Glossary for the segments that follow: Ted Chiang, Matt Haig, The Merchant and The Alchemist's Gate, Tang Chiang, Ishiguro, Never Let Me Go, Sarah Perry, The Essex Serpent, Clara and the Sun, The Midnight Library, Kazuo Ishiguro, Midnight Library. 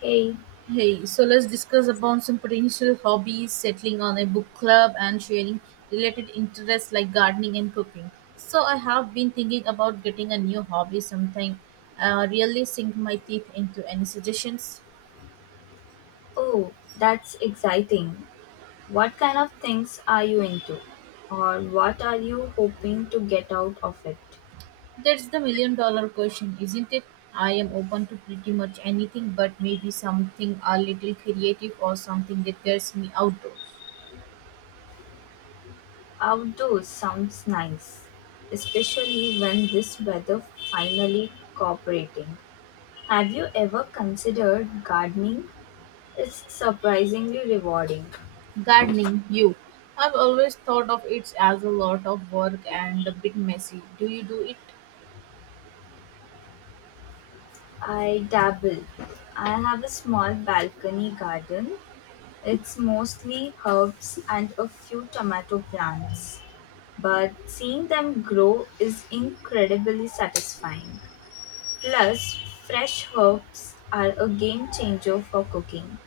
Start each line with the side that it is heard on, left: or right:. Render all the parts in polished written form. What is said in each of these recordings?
left: Hey,
right: Hey, so let's discuss about some potential hobbies, settling on a book club, and sharing related interests like gardening and cooking. So I have been thinking about getting a new hobby sometime. Really sink my teeth into any suggestions.
left: oh, that's exciting. What kind of things are you into? Or what are you hoping to get out of it?
right: That's the million dollar question, isn't it? I am open to pretty much anything, but maybe something a little creative or something that gets me outdoors.
left: Outdoors sounds nice, especially when this weather finally cooperating. Have you ever considered gardening? It's surprisingly rewarding.
right: Gardening, you. I've always thought of it as a lot of work and a bit messy. Do you do it?
left: I dabble. I have a small balcony garden. It's mostly herbs and a few tomato plants, but seeing them grow is incredibly satisfying. Plus, fresh herbs are a game changer for cooking.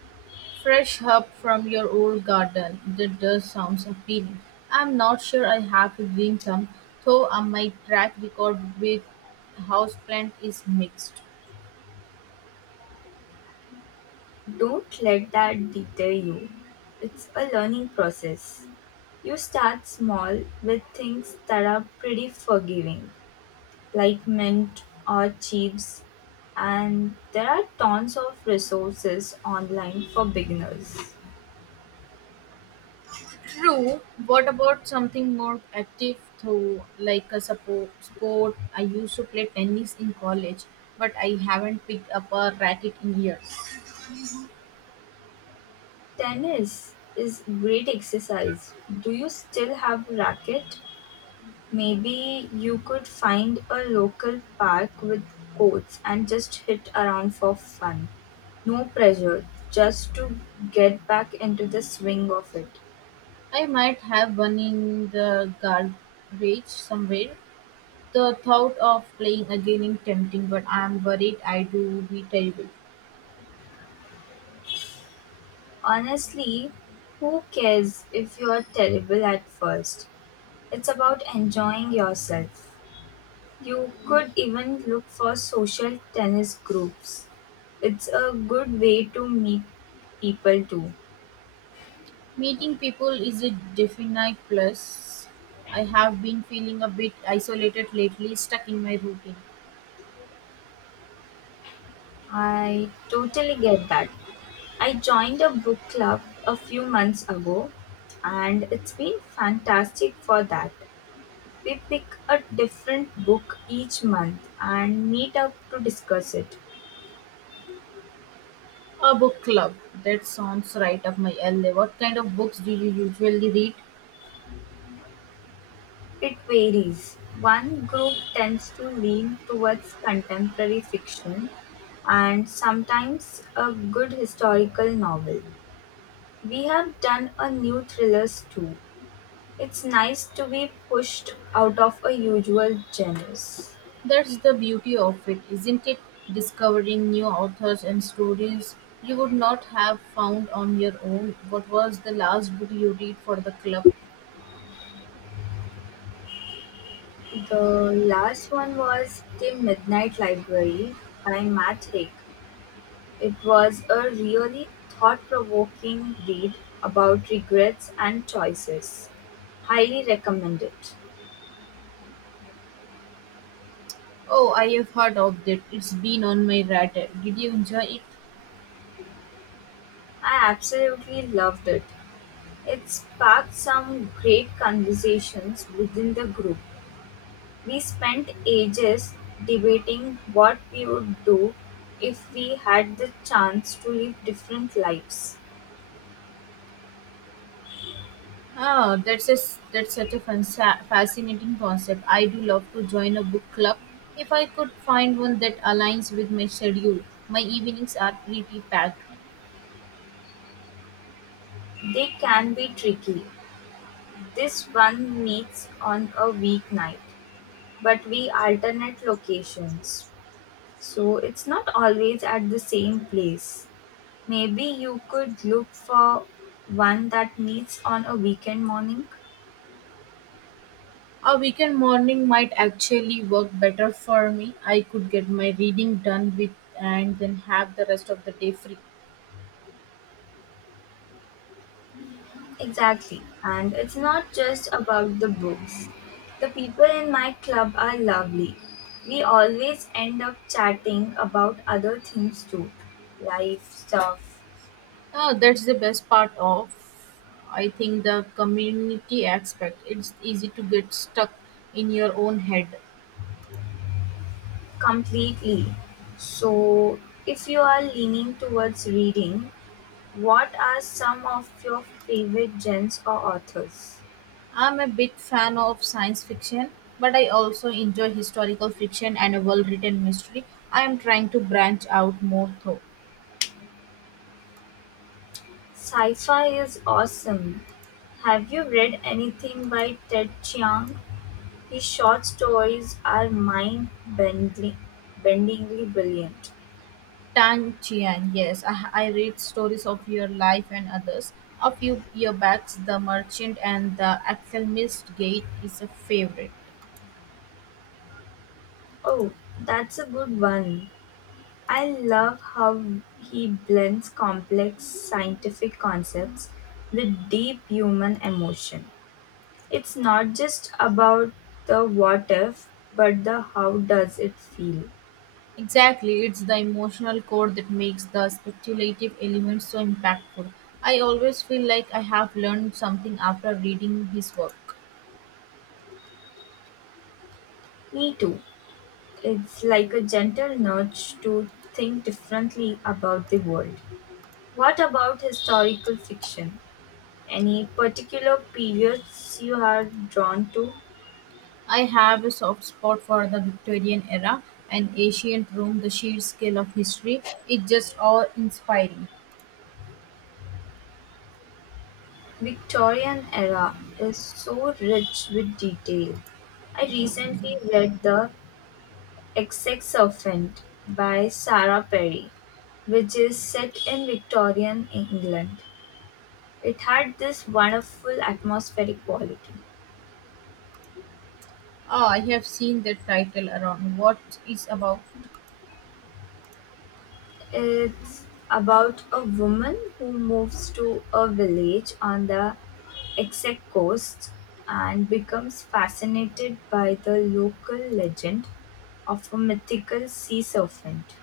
right: Fresh herb from your old garden. That does sounds appealing. I'm not sure I have a green thumb, though my track record with houseplant is mixed.
left: Don't let that deter you. It's a learning process. You start small with things that are pretty forgiving, like mint or chives, and there are tons of resources online for beginners.
right: True. What about something more active, though, like a sport? I used to play tennis in college, but I haven't picked up a racket in years.
left: Tennis is great exercise. Do you still have a racket? Maybe you could find a local park with courts and just hit around for fun. No pressure, just to get back into the swing of it.
right: I might have one in the garage somewhere. The thought of playing again is tempting, but I am worried I do be terrible.
left: Honestly, who cares if you are terrible at first? It's about enjoying yourself. You could even look for social tennis groups. It's a good way to meet people too.
right: Meeting people is a definite plus. I have been feeling a bit isolated lately, stuck in my routine.
left: I totally get that. I joined a book club a few months ago and it's been fantastic for that. We pick a different book each month and meet up to discuss it.
right: A book club. That sounds right up my alley. What kind of books do you usually read?
left: It varies. One group tends to lean towards contemporary fiction and sometimes a good historical novel. We have done a new thrillers too. It's nice to be pushed out of a usual genres.
right: That's the beauty of it, isn't it? Discovering new authors and stories you would not have found on your own. What was the last book you read for the club?
left: The last one was The Midnight Library by Matt Haig. It was a really thought provoking read about regrets and choices. Highly recommend it.
right: Oh, I have heard of that. It's been on my radar. Did you enjoy it?
left: I absolutely loved it. It sparked some great conversations within the group. We spent ages debating what we would do if we had the chance to live different lives.
right: Ah, that's such a fascinating concept. I do love to join a book club. If I could find one that aligns with my schedule, my evenings are pretty packed.
left: They can be tricky. This one meets on a weeknight, but we alternate locations. So it's not always at the same place. Maybe you could look for one that meets on a weekend morning.
right: A weekend morning might actually work better for me. I could get my reading done with and then have the rest of the day free.
left: Exactly. And it's not just about the books. The people in my club are lovely. We always end up chatting about other things too, life stuff,
right: Oh, that's the best part of, I think, the community aspect. It's easy to get stuck in your own head.
left: completely. So, if you are leaning towards reading, what are some of your favorite genres or authors?
right: I'm a big fan of science fiction, but I also enjoy historical fiction and a well written mystery. I am trying to branch out more though.
left: Sci fi is awesome. Have you read anything by Ted Chiang? His short stories are mind-bendingly brilliant.
right: Tang Chiang, yes, I read stories of your life and others. A few year back, The Merchant and The Alchemist's Gate is a favorite.
left: Oh, that's a good one. I love how he blends complex scientific concepts with deep human emotion. It's not just about the what if, but the how does it feel.
right: Exactly, it's the emotional core that makes the speculative elements so impactful. I always feel like I have learned something after reading his work.
left: Me too. It's like a gentle nudge to think differently about the world. What about historical fiction? Any particular periods you are drawn to?
right: I have a soft spot for the Victorian era and ancient Rome, the sheer scale of history. It's just awe inspiring.
left: Victorian era is so rich with detail. I recently read The Essex Serpent by Sarah Perry, which is set in Victorian England. It had this wonderful atmospheric quality.
right: Ah, I have seen that title around. What is about?
left: It's about a woman who moves to a village on the Essex coast and becomes fascinated by the local legend of a mythical sea serpent.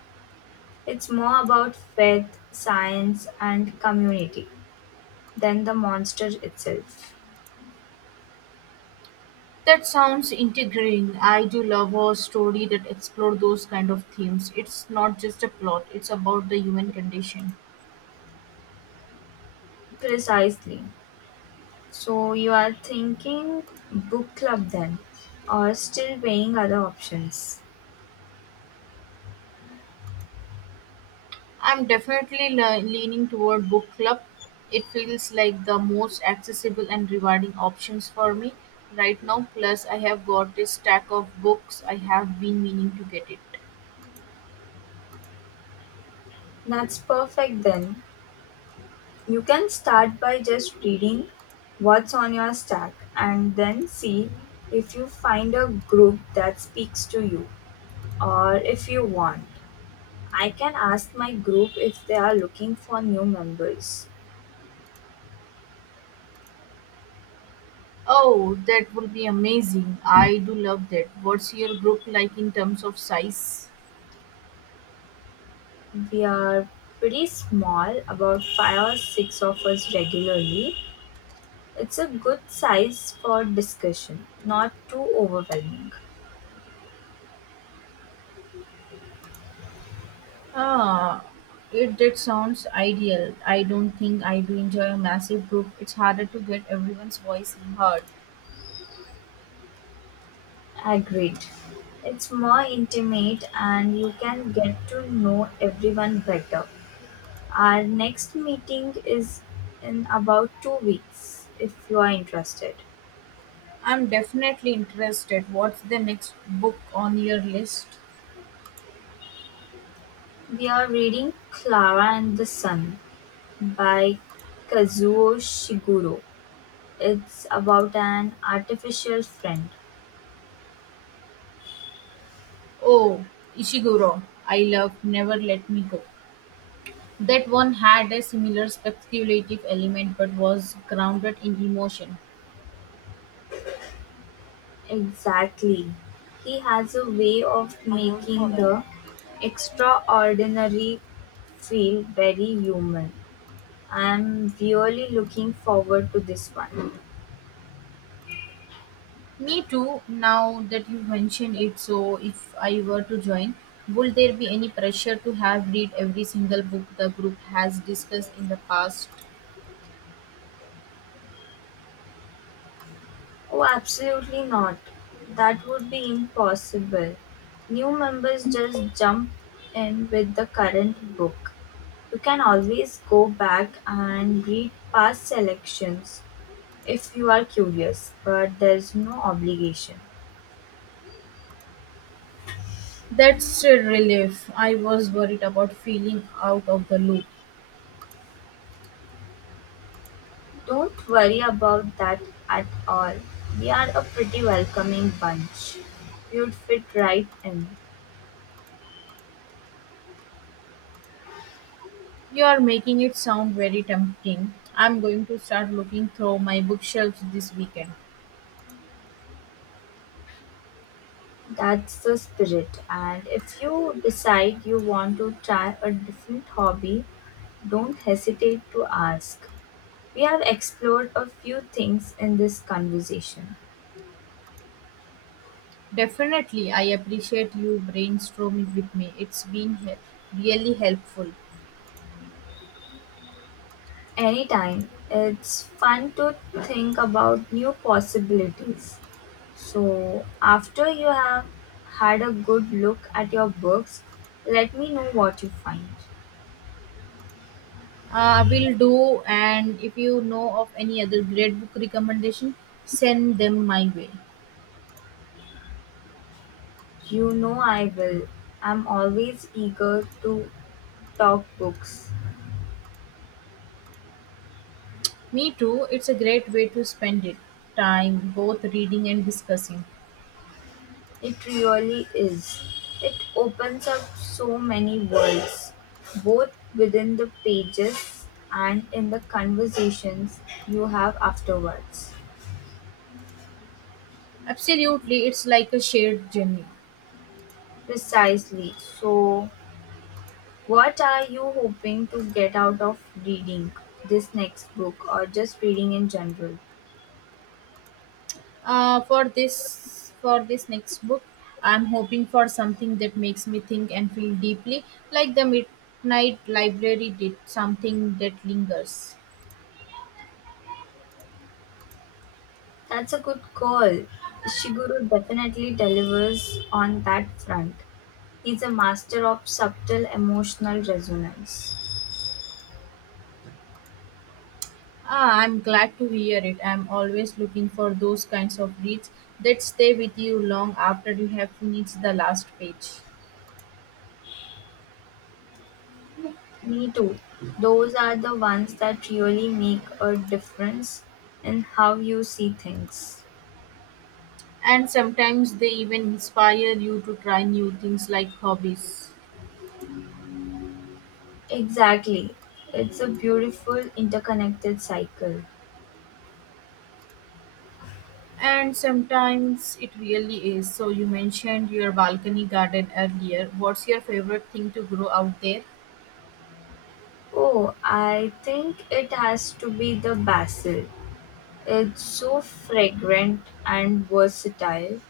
left: It's more about faith, science, and community than the monster itself.
right: That sounds integrating. I do love a story that explores those kind of themes. It's not just a plot, it's about the human condition.
left: Precisely. So you are thinking book club then, or still weighing other options?
right: I'm definitely leaning toward book club. It feels like the most accessible and rewarding options for me right now. Plus, I have got a stack of books I have been meaning to get it.
left: That's perfect then. You can start by just reading what's on your stack and then see if you find a group that speaks to you, or if you want, I can ask my group if they are looking for new members.
right: Oh, that would be amazing. I do love that. What's your group like in terms of size?
left: We are pretty small, about five or six of us regularly. It's a good size for discussion, not too overwhelming.
right: Ah, it that sounds ideal. I don't think I do enjoy a massive group. It's harder to get everyone's voice heard.
left: Agreed. It's more intimate and you can get to know everyone better. Our next meeting is in about 2 weeks if you are interested.
right: I'm definitely interested. What's the next book on your list?
left: We are reading Clara and the Sun by Kazuo Shiguro. It's about an artificial friend.
right: Oh, Ishiguro. I love Never Let Me Go. That one had a similar speculative element but was grounded in emotion.
left: Exactly. He has a way of making the extraordinary feel very human. I'm really looking forward to this one.
right: Me too, now that you mention it, so if I were to join, would there be any pressure to have read every single book the group has discussed in the past?
left: Oh, absolutely not. That would be impossible. New members just jump in with the current book. You can always go back and read past selections if you are curious, but there's no obligation.
right: That's a relief. I was worried about feeling out of the loop.
left: Don't worry about that at all. We are a pretty welcoming bunch. You'd fit right in.
right: You're making it sound very tempting. I'm going to start looking through my bookshelves this weekend.
left: That's the spirit. And if you decide you want to try a different hobby, don't hesitate to ask. We have explored a few things in this conversation.
right: Definitely, I appreciate you brainstorming with me. It's been really helpful.
left: Anytime, it's fun to think about new possibilities. So, after you have had a good look at your books, let me know what you find.
right: Will do, and if you know of any other great book recommendation, send them my way.
left: You know I will. I'm always eager to talk books.
right: Me too, it's a great way to spend it time both reading and discussing.
left: It really is. It opens up so many worlds, both within the pages and in the conversations you have afterwards.
right: Absolutely, it's like a shared journey.
left: Precisely. So, what are you hoping to get out of reading this next book or just reading in general?
right: For this next book, I'm hoping for something that makes me think and feel deeply, like the Midnight Library did, something that lingers.
left: That's a good call. Ishiguro definitely delivers on that front. He's a master of subtle emotional resonance.
right: Ah, I'm glad to hear it. I'm always looking for those kinds of reads that stay with you long after you have finished the last page.
left: Me too. Those are the ones that really make a difference in how you see things.
right: And sometimes they even inspire you to try new things like hobbies.
left: Exactly. It's a beautiful interconnected cycle.
right: And sometimes it really is. So, you mentioned your balcony garden earlier. What's your favorite thing to grow out there?
left: Oh, I think it has to be the basil. It's so fragrant and versatile.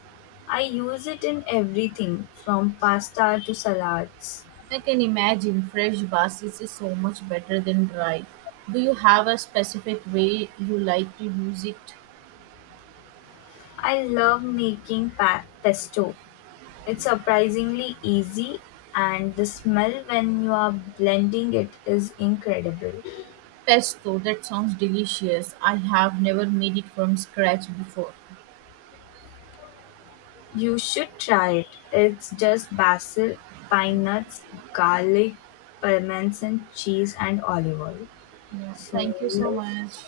left: I use it in everything from pasta to salads.
right: I can imagine fresh basil is so much better than dry. Do you have a specific way you like to use it?
left: I love making pesto. It's surprisingly easy and the smell when you are blending it is incredible.
right: Pesto, that sounds delicious. I have never made it from scratch before.
left: You should try it. It's just basil, pine nuts, garlic, parmesan cheese and olive oil.
right: Yeah,
left: So
right: thank you so
left: yes.
right: much.